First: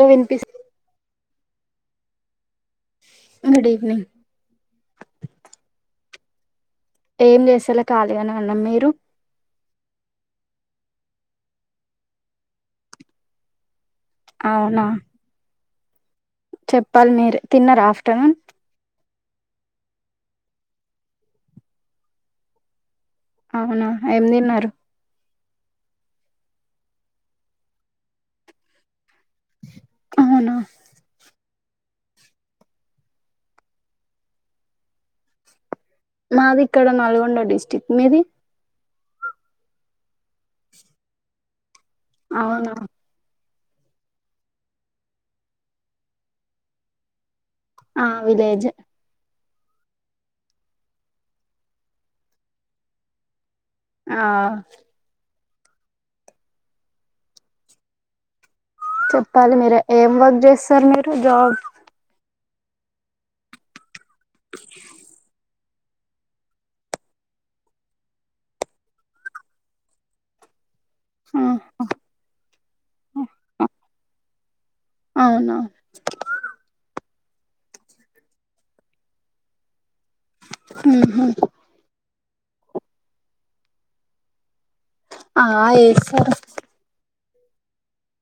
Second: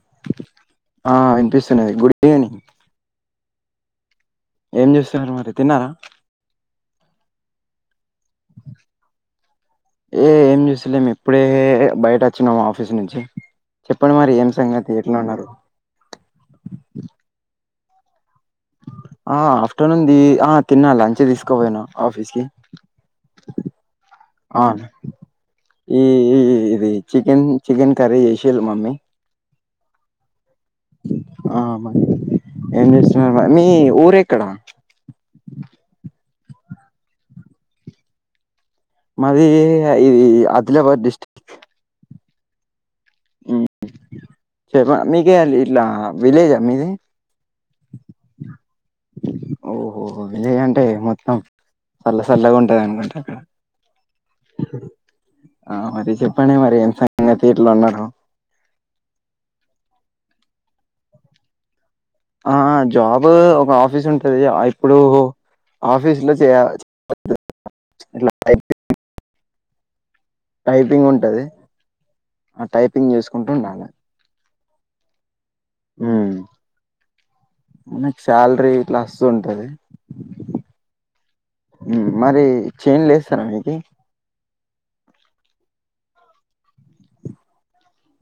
లో వినిపిస్ ఆ ఇనిపిస్తున్నది గుడ్ ఈవినింగ్ గుడీవినింగ్ ఏం చేస్తున్నారు మరి తిన్నారా ఏం చేస్తాలే కాళీగా నే ఉన్నాం మీరు ఏ ఏం చేస్తలేము ఇప్పుడే బయట వచ్చినమ్ ఆఫీస్ నుంచి చెప్పండి మరి ఏం అవునా సంగతి ఎట్లా ఉన్నారు చెప్పాలి మీర్ తిన్నారు ఆఫ్టర్నూన్ ఆ ఆఫ్టర్నూన్ ది ఆ తిన్నా లంచ్ తీసుకోబొయిన ఆఫీస్ కి అవునా ఏం ఆ దిన్నారు ఈ ఈ ఇది చికెన్ చికెన్ కర్రీ చేషిర్రు మమ్మీ అవునా ఆ మ ఏం చేస్తున్నా మీ ఊరెక్కడా మాది ఇక్కడ నల్గొండ డిస్టిక్ట్ మీది మాది ఈ ఆదిలాబాద్ డిస్టిక్ట్ అవునా మ్మ్ చెమా మీగే అండి ఇట్లా విలేజా మీది ఆ విలేజ్ ఓహోహో ఎంజాయ్ అంటే మొత్తం సల్లసల్ల గుంటదన్మాట ఆ ఆ మరి చెప్పండి మరి ఏం సంగతిట్ల ఉన్నారు చెప్పాలి మీరే ఏం వర్క్ చేస్తారు మీరు జాబ్ ఆ జాబ్ ఒక ఆఫీస్ ఉంటది ఇప్పుడు ఆఫీస్ లో చెయాల ఇట్ల టైపింగ్ ఉంటది ఆ టైపింగ్ చేసుకుంటూ ఉండాలె అవునా మ్మ్ శాలరీ ఇట్లాస్తు ఉంటది ఊహు మ్మ్ మరి చైన్ లేస్తారాడికి ఆ ఏ సరు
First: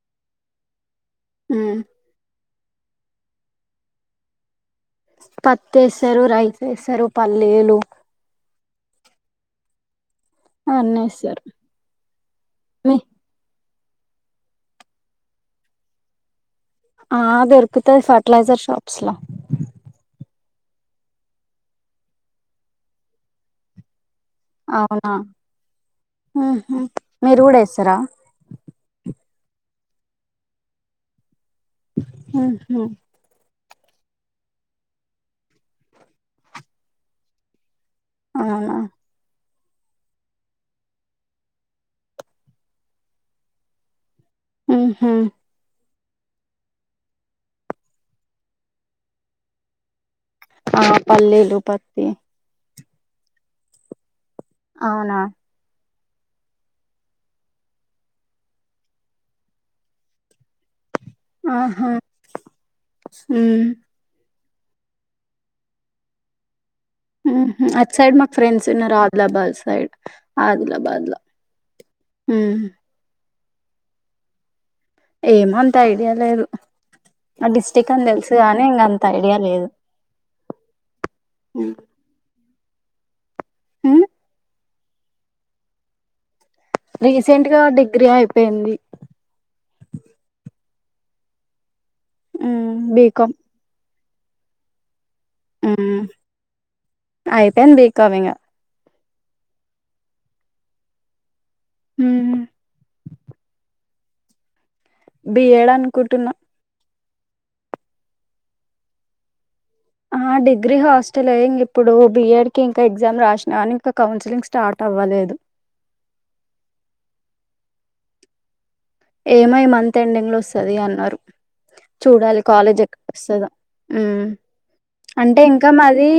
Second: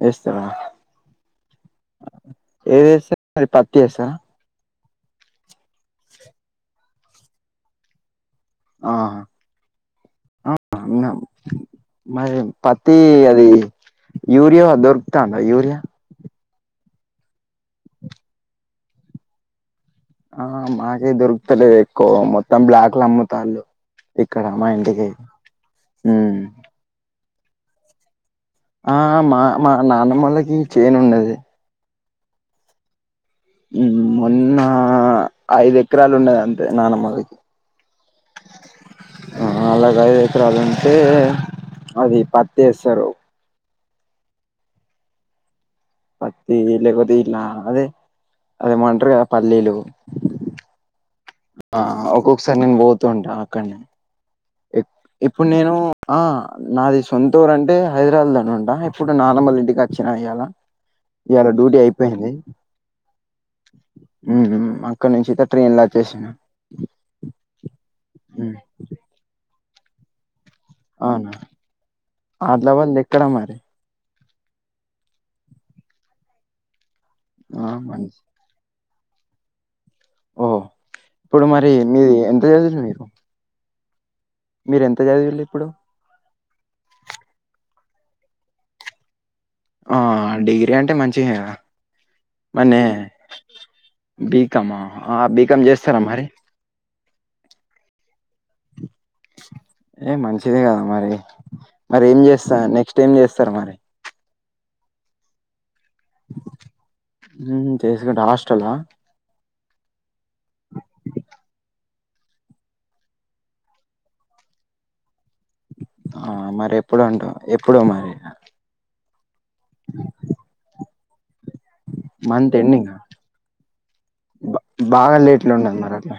ఏస్తరా హ్మ్ ఏదేస్తా మరి పత్తేసా పత్తేస్తరు రైస్ వేస్తరు పల్లీలు ఆహా అన్ని ఏస్తారు మీ పత్తి అది యూరియా దొరుకుతాంద యూరియా ఆ దొరుకుతాయి ఫర్టిలైజర్ షాప్స్ ల ఆ మాకే దొరుకుతలేదెక్కువ మొత్తం బ్లాక్లు అమ్ముతాల్లు ఇక్కడ మా ఇంటికి అవునా మ్మ్ ఉహు మీరు గూడా ఏస్తరా ఆ మా మా నాన్నమ్మొలకి చేను ఉండది ఆహ ఉహ్మ్ మొన్న ఐదు ఎకరాలు ఉండది అంతే నానమ్మవి. అవునా ఆ అలాగ ఐదు ఎకరాలు అంటే అది పత్ ఏస్తరు. ఉహుహ్ పత్తి లేగపోతే ఇలా అదే అదేమంటారు గా పల్లీలు ఆహ్ ఆ ఒక్కొక్కసారి నేన్ బోతుంటా అక్కడనే ఇప్ అవునా ఇప్పుడు నేను ఆ నాది సొంతూరు అంటే హైదరావాద్ లో ఇప్పుడు నాన్నమ్మ ఇంటికి వచ్చినా ఇయలా ఇయాలా డ్యూటీ ఆహా అయిపోయింది. ఉమ్ ఉహుహ్ అక్కడ నుంచైతే ట్రైన్ల వచ్చేసినా. ఉహుహ్ అట్ సైడ్ మాకు ఫ్రెండ్స్ ఉన్నారు ఆదిలాబాద్ సైడ్. అదిలా బాద్ల ఉహ్మ్ అక్కడ మరి ఏమో అంత ఐడియా లేదు ఆ డిస్టిక్ అని తెలుసు గానీ ఇంకా అంత ఐడియా లేదు. ఓహో ఇప్పుడు మరి ఉమ్ మీ ఎంత దెలుసు మీకు హుహ్ మీర ఎంత చదివిల్ ఇప్పుడు రీసెంట్ గా డిగ్రీ అయిపోయింది. ఆ డిగ్రీ అంటే మంచియే ఉమ్ మనే బీకామ్ బికామా ఆ బికమ్ ఉమ్ జేస్తారా మరి అయిపోయింది బీకామ్ ఇంగ ఏ మంచిది గదా మరి మరి ఏం ఉమ్ జేస్త్ స నెక్స్ట్ ఏం జేస్తారు మరి బి ఏడ్ అనుకుంటున్ ఉహుహ్ చేసుకుండా హస్టలా ఆ డిగ్రీ హాస్టలే ఇగా ఇప్పుడు బిఎడ్ కి ఇంకా ఎగ్జామ్ రాసినా కాని ఇంకా కౌన్సిలింగ్ స్టార్ట్ అవ్వలేదు. ఆ మరి ఎప్పుడు అంటా ఎప్పుడో మరి ఏమో ఈ మంత్ ఎండింగ్ లో వస్తది అన్నారు చూడాలి మంత్ కాలేజ్ ఎండింగా? ఎక్కడ వస్తదో హుమ్మ్ బ బాగా అంటే లేట్‌లో ఇంకా ఉన్నది మాది మరట్లా.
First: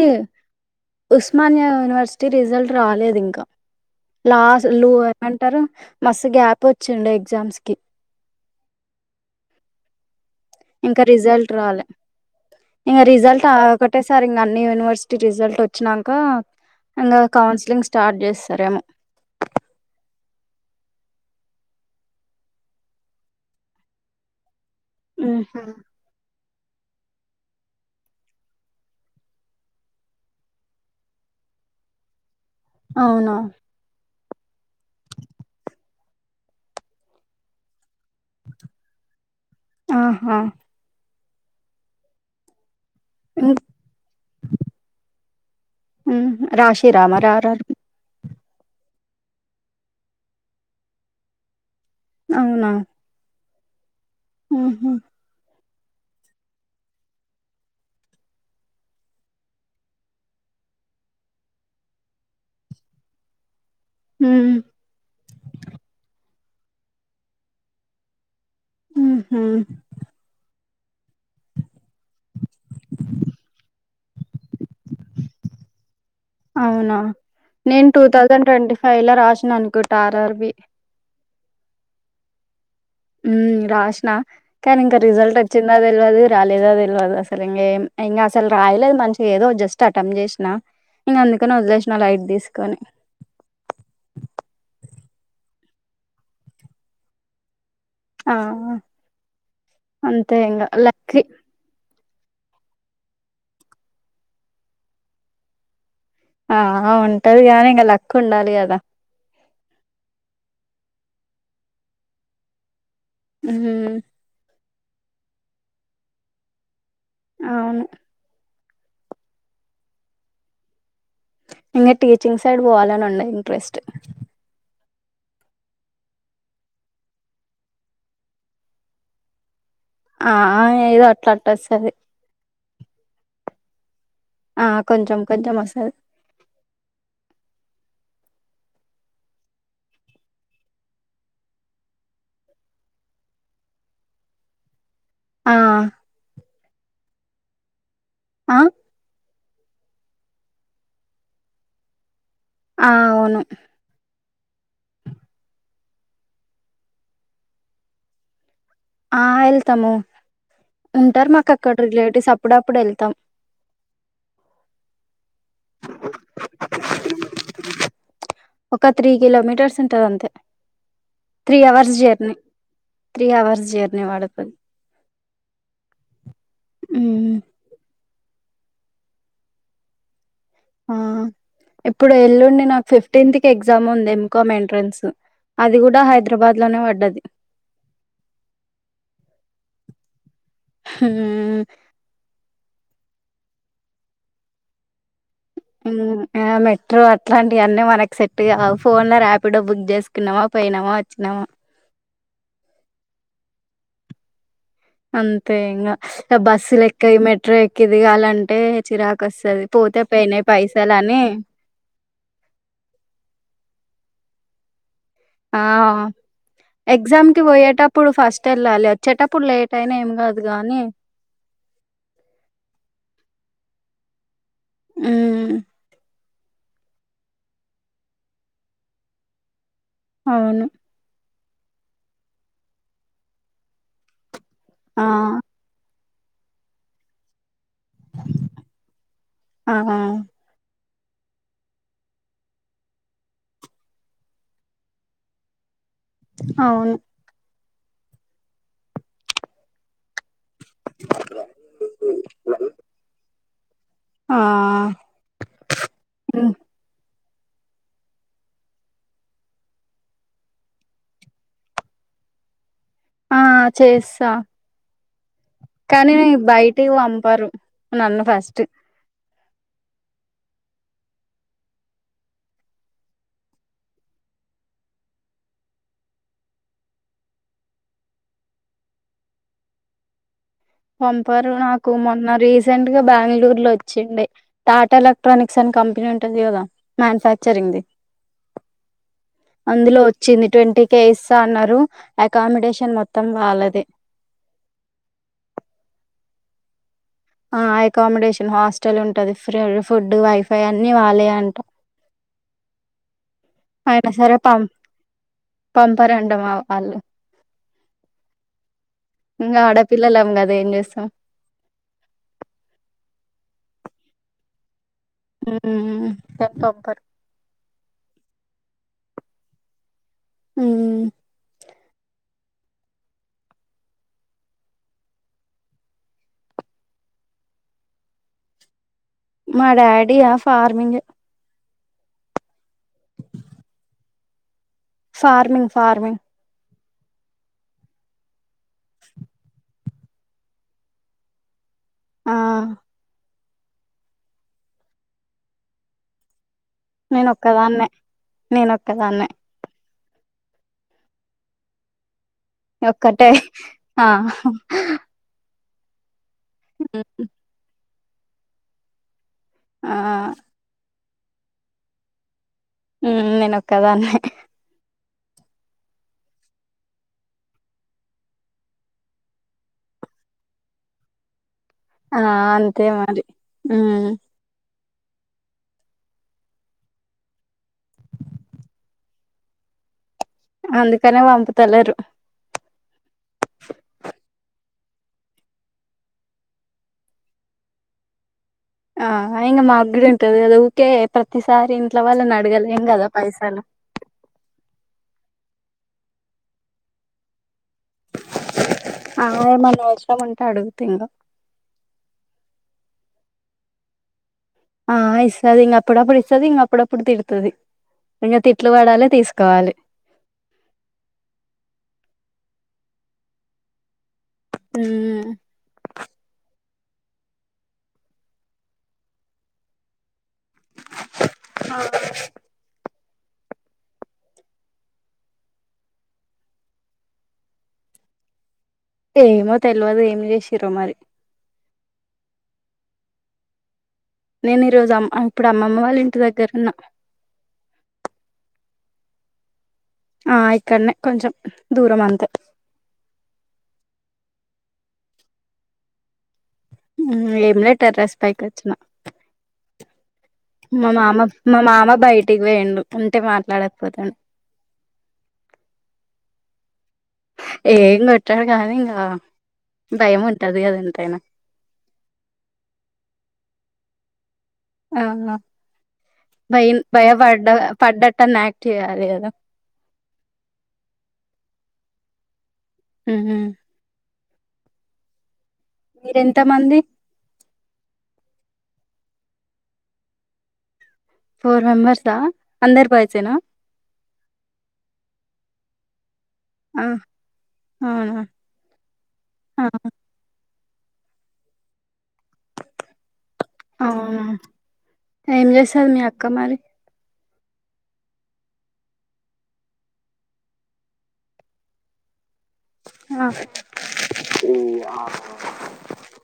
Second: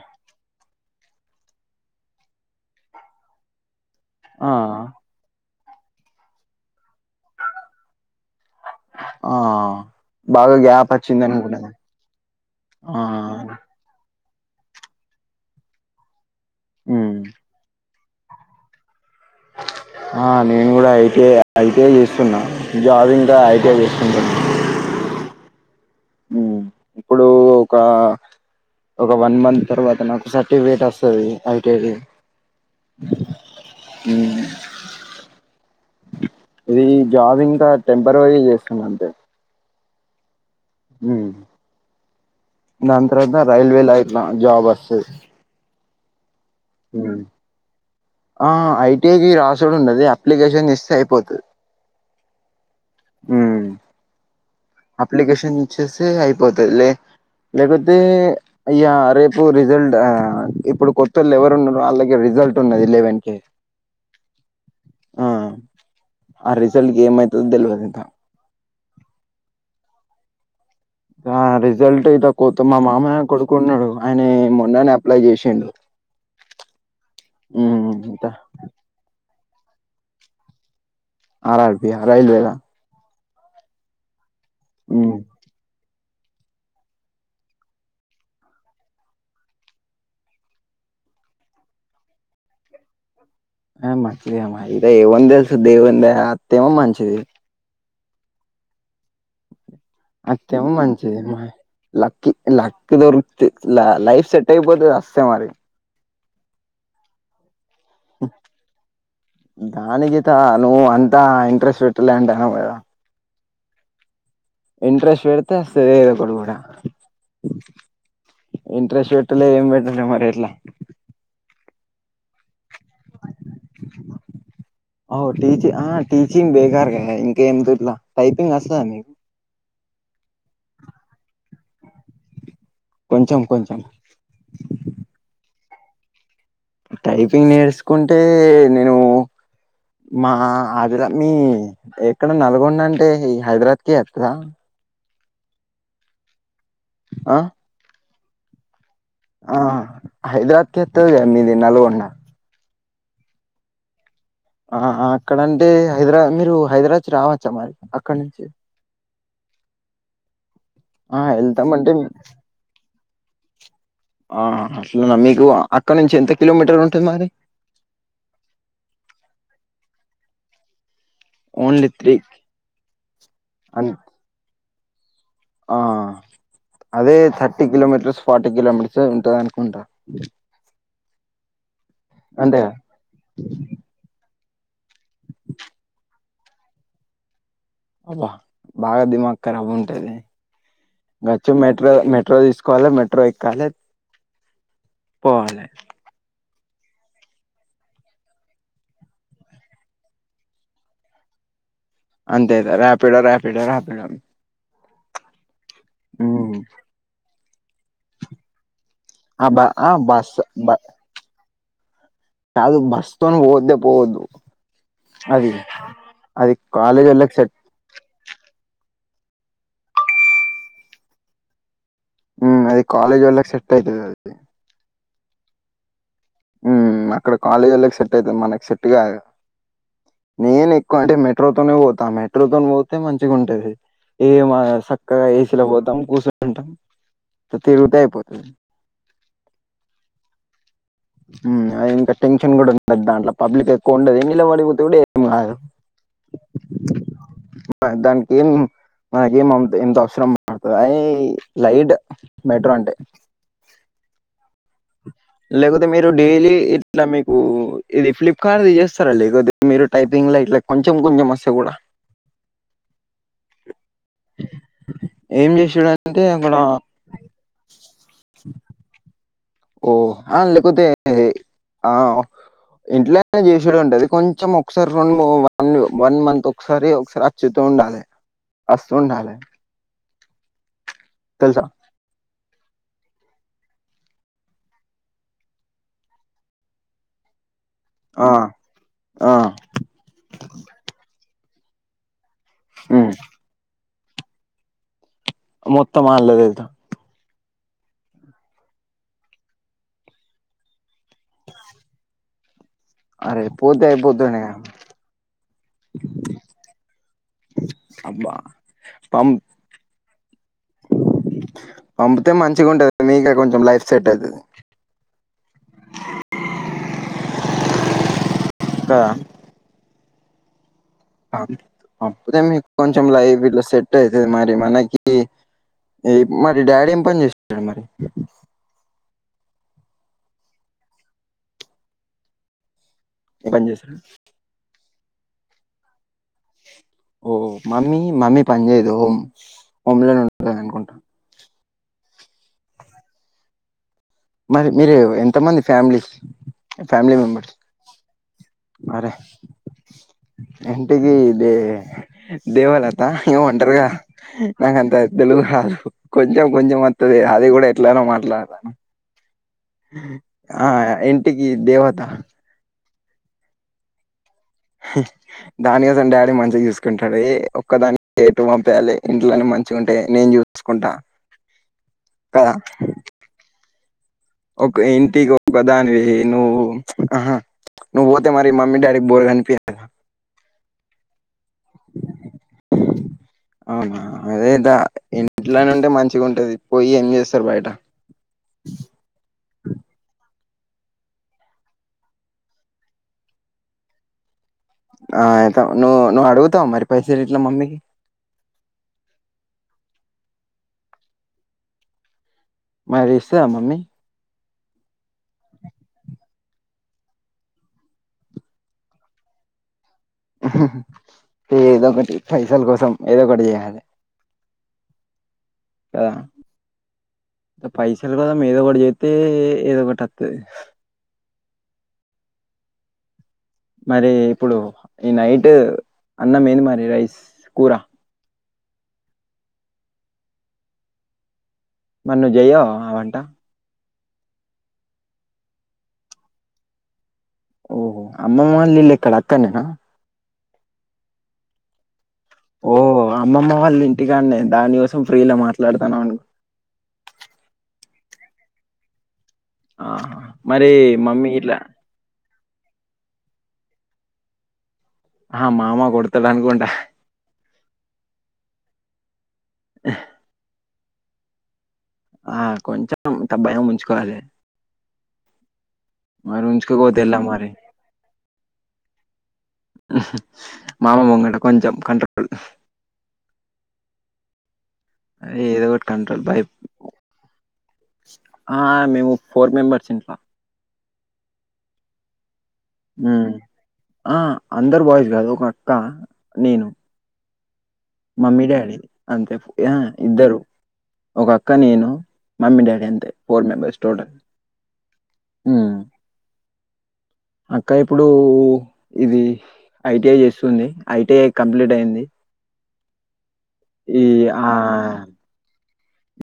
ఉస్మానీయా యూనివర్సిటీ రిజల్ట్ రాలేదు ఇంకా ఆ! లాస్ట్ లు ఏమన్ టారు మస్తు గ్యాప్ వచ్చుండే ఎగ్జామ్స్ కి ఆ బాగా గ్యాప్ వచ్చింది అనుకునేడ్ ఇంగా రిజల్ట్ ఆ ఒకటే సార్ ఇంగా అన్ని యూనివర్సిటీ రిజల్ట్ వచ్చినాక హ్మ్. ఇంగా కౌన్సిలింగ్ స్టార్ట్ జేస్తారేమో ఆ నేను కూడా ఐటిఐ ఐటీఐ ఏస్తున్నా జాబింగ్కా ఐటీఐ జేసుకుంటున్నా. ఉహుహ్ పోకా ఒక వన్ మంత్ తర్వాత నాకు సర్టిఫికేట్ వస్తది ఐటిఐడి అవునో ఉహ్ ఇది జాబింగ్ ఇంకా టెంపవరీ జేస్తుంది అంతే ఆహా ఉహ్ దాన్ తరువాత ఉమ్ రైల్వేలైట్లా జాబ్ వసద్ ఉహుహ్ రాశి రా మర్ ఆర్ ఆర్ ఆ ఐటిఐకి రాసిడు ఉండది అప్లిగేషన్ జేస్తే అయిపోతద్ అవునా మ్మ్ ఆహ అప్లికేషన్ ఇచ్చేస్తే అయిపోతది లే లేకపోతే అయ్యా రేపు రిజల్ట్ ఆ ఇప్పుడు కొత్తళ్ళెవరున్నరు ఆళగి రిజల్ట్ ఉన్నది లెవెన్ కి హ్మ్ ఆ ఆ రిజల్ట్ కేమైతదో దెలవదింక ఊహా ఆ రిజల్ట్ అయుతె కోత్త మామయ్య కొడుకున్నాడు ఆయనే మొన్ననే అప్లై చేషిండు అవునా నేను టూ ఇట థౌజండ్ ఇలా రాషిననుకుటా R R B R R B ఆ రైల్వేలా మ్మ్ రాష్నా కానీ ఇంక ఉమ్ రిజల్ట్ చింద తెల్వదు రాలేదా తెల్వదు అసలు ఇంగేం ఇంగ అసలు రాయలేదు మంచిగా ఏదో జస్ట్ అటెంప్ట్ జేషినా ఇంగ అందుకని వదిలేషిన లైట్ దీస్కోని ఇగ ఏవన్ దెల్సు దేవుని దయ అత్తేమో మంచిది ఆ అంతే ఇంగా లక్కీ లక్కీ లక్ దొరుకుతే లైఫ్ సెట్ అయిపోతే అస్తే మరి ఆహా ఉంటది గానీ ఇంగ లక్ ఉండాలి గదా కాని జితా నువ్వంతా ఇంట్రెస్ట్ పెట్టలే అంటే ఉహు ఇంట్రెస్ట్ పెడితే సరేద కొడు కుడా అవును ఇంట్రెస్ట్ పెట్టలే ఏం పెట్టలే మరెట్లా ఇంగ టీచింగ్ సైడ్ బోవాలనన్న ఇంట్రెస్ట్ ఓ టీచి ఆ టీచింగ్ బేగార్గా ఇంకేం ఇట్లా టైపింగ్ వస్తదా మీకు ఆ ఏదో అట్లట్ట వస్తది కొంచెం కొంచెం ఆ కొంచెం కొంచెం టైపింగ్ నేర్సుకుంటే నేను మా అదిరా మీ ఎక్కడ నల్గొండంటే ఈ హైదరద్కే ఆ ఆ ఆ ఆ హైదరాద్కే ఒత్తది ఎ మీది నల్గొండ ఆ అవును ఆహా అక్కడంటే హైదరా మీరు హైదరాచ్ రావచ్చా మరి అక్కడి నుంచి ఆ ఎళ్తము ఆ ఉంటారు మాకక్కడ వెళ్తామంటే రిలేటివ్స్ అప్పుడప్పుడెళ్తం ఆ అట్లన మీకు అక్కడ నుంచి ఎంత కిలోమీటర్ ఉంటుంది మరి ఒక త్రీ కిలోమీటర్స్ ఉంటదంతే three only hours three journey three hours అ జర్నీ వడతది ఆ అదే హ్మ్ థర్టీ కిలోమీటర్స్ ఫార్టీ కిలోమీటర్స్ ఉంటదనుకుంటా ఆ ఇప్పుడే ఎల్లుండి అంతేగా నాకు ఫిఫ్ టెన్త్ కి ఎగ్జామ్ ఉంది ఎమ్కామ్ ఎంట్రన్స్, అది గూడా హైదరాబాద్ లోనే వడ్డది. అబా! బాగ దిమాక్ ఖరాబ్ ఉంటది. మెట్రో హ్మ్ మెట్రో మెట్రో దీసుకోవాలె మెట్ ట్రై ఎక్కాలే, పోవాాలే. మ్ ఆ మెట్రో అట్లాంటివన్నీ మనకి సెట్గావు. ఫోన్ లో రాపిడో బుక్ జేసి తిన్నవా? పొయినవా? అచ్చినవా? అంతే ఇగ రాపిడో రాపిడో రాపిడో అంతే ఇంగ, ఆ ఉమ్. బస్సులెక్కై, మెట్రో ఎక్కి దిగాలంటే, చిరాకు క ఆ బ సరి ఆ పోతే బస్ పొయినయి బ పైసలు అనీ కాదు, బస్తోను పోవొద్దే పోవొద్దు. ఆ అది కాలేజ్ వాళ్ళకి ఎక్జామ్కి సెట్ బొయేటప్ ప్పుడు ఫస్ట్ ఎళ్ళాలి. అచ్చేటప్పుడు లేట్ అయినా, ఏం గాదు గానీ మ్ అది కాలేజోళ్లకి సెట్ అయితది అది. ఊమ్ మ్, అక్కడ కాలేజోళ్కకి సెట్ అయితది మనకు సెట్గాదు. అవును. నేనె ఎక్కో అంటే, మెట్రో తోనే బోతా. మెట్రో తోను బోతే, మంచిగ ఉంటది. ఏ మా గ ఆ! సక్కగా ఏసీలో బోతం, గూసుంటం, తిరుగితే అయిపోతది. అహా మ్, అది ఇంక టెన్షన్ గుడ ఉండదు దాంట్ల. పబ్లిక్ ఎక్కువ ఉండదు. నిలబడిబోతే గుడ ఏం గాదు. అవును. ఆ దానికి ఏం? ఆ గేమ్ మనకి ఎంత? ఫ్రం అయ్ లైట్ మెట్రో అంటే ఆ లేకపోతె మీరు డేలీ హ్మ్. ఇట్ల మీకూ ఇది ఫ్లిప్ కార్డ్ జేస్తరండి. కొద్ది మీరు టైపింగ్ల ఇట్ల కొంచెం కొంచెం వస్తే గూడ ఆ చేస్తా ఏం జే కనీ, బయటికి వంపరు నన్ను ఫస్ట్ ఓ! ఆ లేకపొతే ఆ ఇంట్లోనే జేసిన్రంట, అది కొంచెం ఒక సారి ఫోన్ మో వన్ వన్ మంత్ ఒక సారి ఒక సరాత్ చేత్తూ ఉండాలె, వస్తూ ఉండాలె. పంపారు తెలుసా నాకు, మొన్న రీసెంట్గ బ్యాంగ్ళూరులో ఒచ్చింది. టాటా ఎలక్ట్రానిక్స్ అని కంపెనీ ఉంటది గదా? మ్యానుఫ్యాక్చరింగ్ది. ఆ ఆ అందులో ఒచ్చింది టొంటికే ఇస్తా అన్నరు. అకామిడేషన్ ఉమ్. మొత్తం వాలదే. మొత్తం ఆళ్లదే ఇధ ఆ ఎకామిడేషన్ హాస్టల్ ఉంటది. ఫ్రీ, ఫుడ్, వైఫై, అన్నీ ఆళ్ళయే అంట. అరే పోతే, అయిపోతుండే గా మ పంపరండ మావ ఆళ్ళు, అబ్బా పం ఇంగ ఆడ పిల్లలం గదా, ఏం జేస్తం? పంపుతే, మంచిగా ఉంటది. మీకే కొంచెం లైఫ్ సెట్ అయితది. ఊమ్ పతొక్కరు కదా? ఊ అ అప్పుతేే మీకు కొంచెం లైవ్ ఇలా సెట్ అవుతుది మరి మనకి ఎపు మరి డాడీ ఏం పని చేస్తున్నారు. మా డాడీ ఆ ఫార్మింగ్ ఎటం చేసింది ఫార్మింగ్ ఫార్మింగ్ ఓహ మమ్మీ మమ్మీ పని చేయదు హోమ్ హోమ పని లోనే ఉంటు అనుకుంటాను ఆ మరి మీరు ఎంతమంది ఫ్యామిలీ. ఫ్యామిలీ నేను మెంబర్ ఒక్కదాన్నే నేను అరే ఒక్కదాన్నే ఇంటిగి దే దేవాలత ఒక్కటే ఏవో అంటార్గా ఆ నాకు అంతా తెలుగు కాదు కొంచెం కొంచెం వత్తది అది కూడా ఎట్లనో మాట్లాడతాను. ఆ ఆ ఇంటికి దేవత. నేను ఒక్కదాన్నే కా హ దాని కొ సం డాడీ మంచిగా చూసుకుంటాడు. ఒక్కదానికి ఎటు పంపేయాలి ఇంట్లోనే మంచిగా ఉంటే నేను చూ చూసుకుంటా ఆ కదా అంతే మరి ఉ ఒక ఇంటికి ఒక దానివి నువ్వు ఆహా నువ్వు పోతే మరి మమ్మి డాడి బోర్ గా అనిపియ్యదా, అందుకనే పంపుతలేరు. అవునా అదేదా ఇంట్లోనే ఉంటే మంచిగా ఉంటుది. పోయి ఏం చేస్తారు బయట ఆ ఆయినా మాగ్డు ఉంటది కదా ఊకే ప్రతిసారి ఇంట్లో వాళ్ళని అడగలేం కదా పైసలు ఆ అయితే నువ్వు నువ్వు అడుగుతావు మరి పైస ర ఇట్లా మమ్మీకి అ ఏమనవసరం ఉంటే అడుగుతున్న మరి ఇస్త మమ్మీ ఆ ఇస్తది అప్పుడప్పుడు ఇస్తది అప్పుడప్పుడు తిడుతుది. ఇంకా తిట్లు పడాలి తీసుకోవాలి ఏదో ఒకటి పైసల కోసం ఏదో ఒకటి చేయాలి. హు కదా పైసలు కదా ఏదో ఒకటి చేతే ఏదో ఒకటి వస్తుది. ఆ మరి ఇప్పుడు ఈ నైట్ అన్నమ ఏంది మరి రైస్ కూర ఏమో తెలియదు ఏంమి చేసిరోో మరి మరి నువ్వు జయవా ఆ వంట నేను ఈ రోజు అమ్మ ఇప్పుడు అమ్మమ్మ వాళ్ళ ఇంటి [unintelligible] ఓహో అమ్మమ్మ ఇళ్లు ఎక్కడ అక్కనేనా ఆ ఇక్కడనే కొంచెం దూరం అంతే ఓ అమ్మమ్మ వాళ్ళు ఇంటికాండేను దానికోసం ఫ్రీ లో మాట్లాడుతాను అను ఏం లేదు టెర్రస్ పైకి వచ్చిన ఆహా. మరి మా మామ మమ్మీ ఇట్లా మా మామ బయటికి పొయంండు ఉం టే మాట్లాడకపోతాను. ఆహ మామ కొడతాడు అనుకోంటా ఏం కొట్టాడు కానీ ఇంకా భయం ఉంటది కద ఎంతైనా ఆ కొంచెం తూ భయం ఉంచుకోవాలి. ఆ మరి భయం ఉంచుకోకపోతే ఎలా భయపడ్డ మరి పడ్డట్ని యాక్ట్య్యాలి కదా మామ ముంగంట కొంచెం కంట్రోల్ ఉహ అదే ఏదో ఒకటి కంట్రోల్ మీరెంత భయం మంది ఆ మేము ఫోర్ మెంబర్స్ ఉంటాం ఫోర్ మెంబర్స్ ఆ ఉ ఆ అందరు బాయ్స్ కాదు ఒక అక్క నేను ఆ అవునా మమ్మీ డాడీ అంతే ఆ ఇద్దరు ఒక అక్క నేను మమ్మీ డాడీ అంతే ఫోర్ మెంబర్స్ టోటల్ అవునా ఏం ఉ చేస్తది మీ అక్క మారి అక్క ఇప్పుడు ఇది ఐటిఐ చేస్తుంది ఐటిఐ కంప్లీట్ అయింది ఆ ఈ ఆ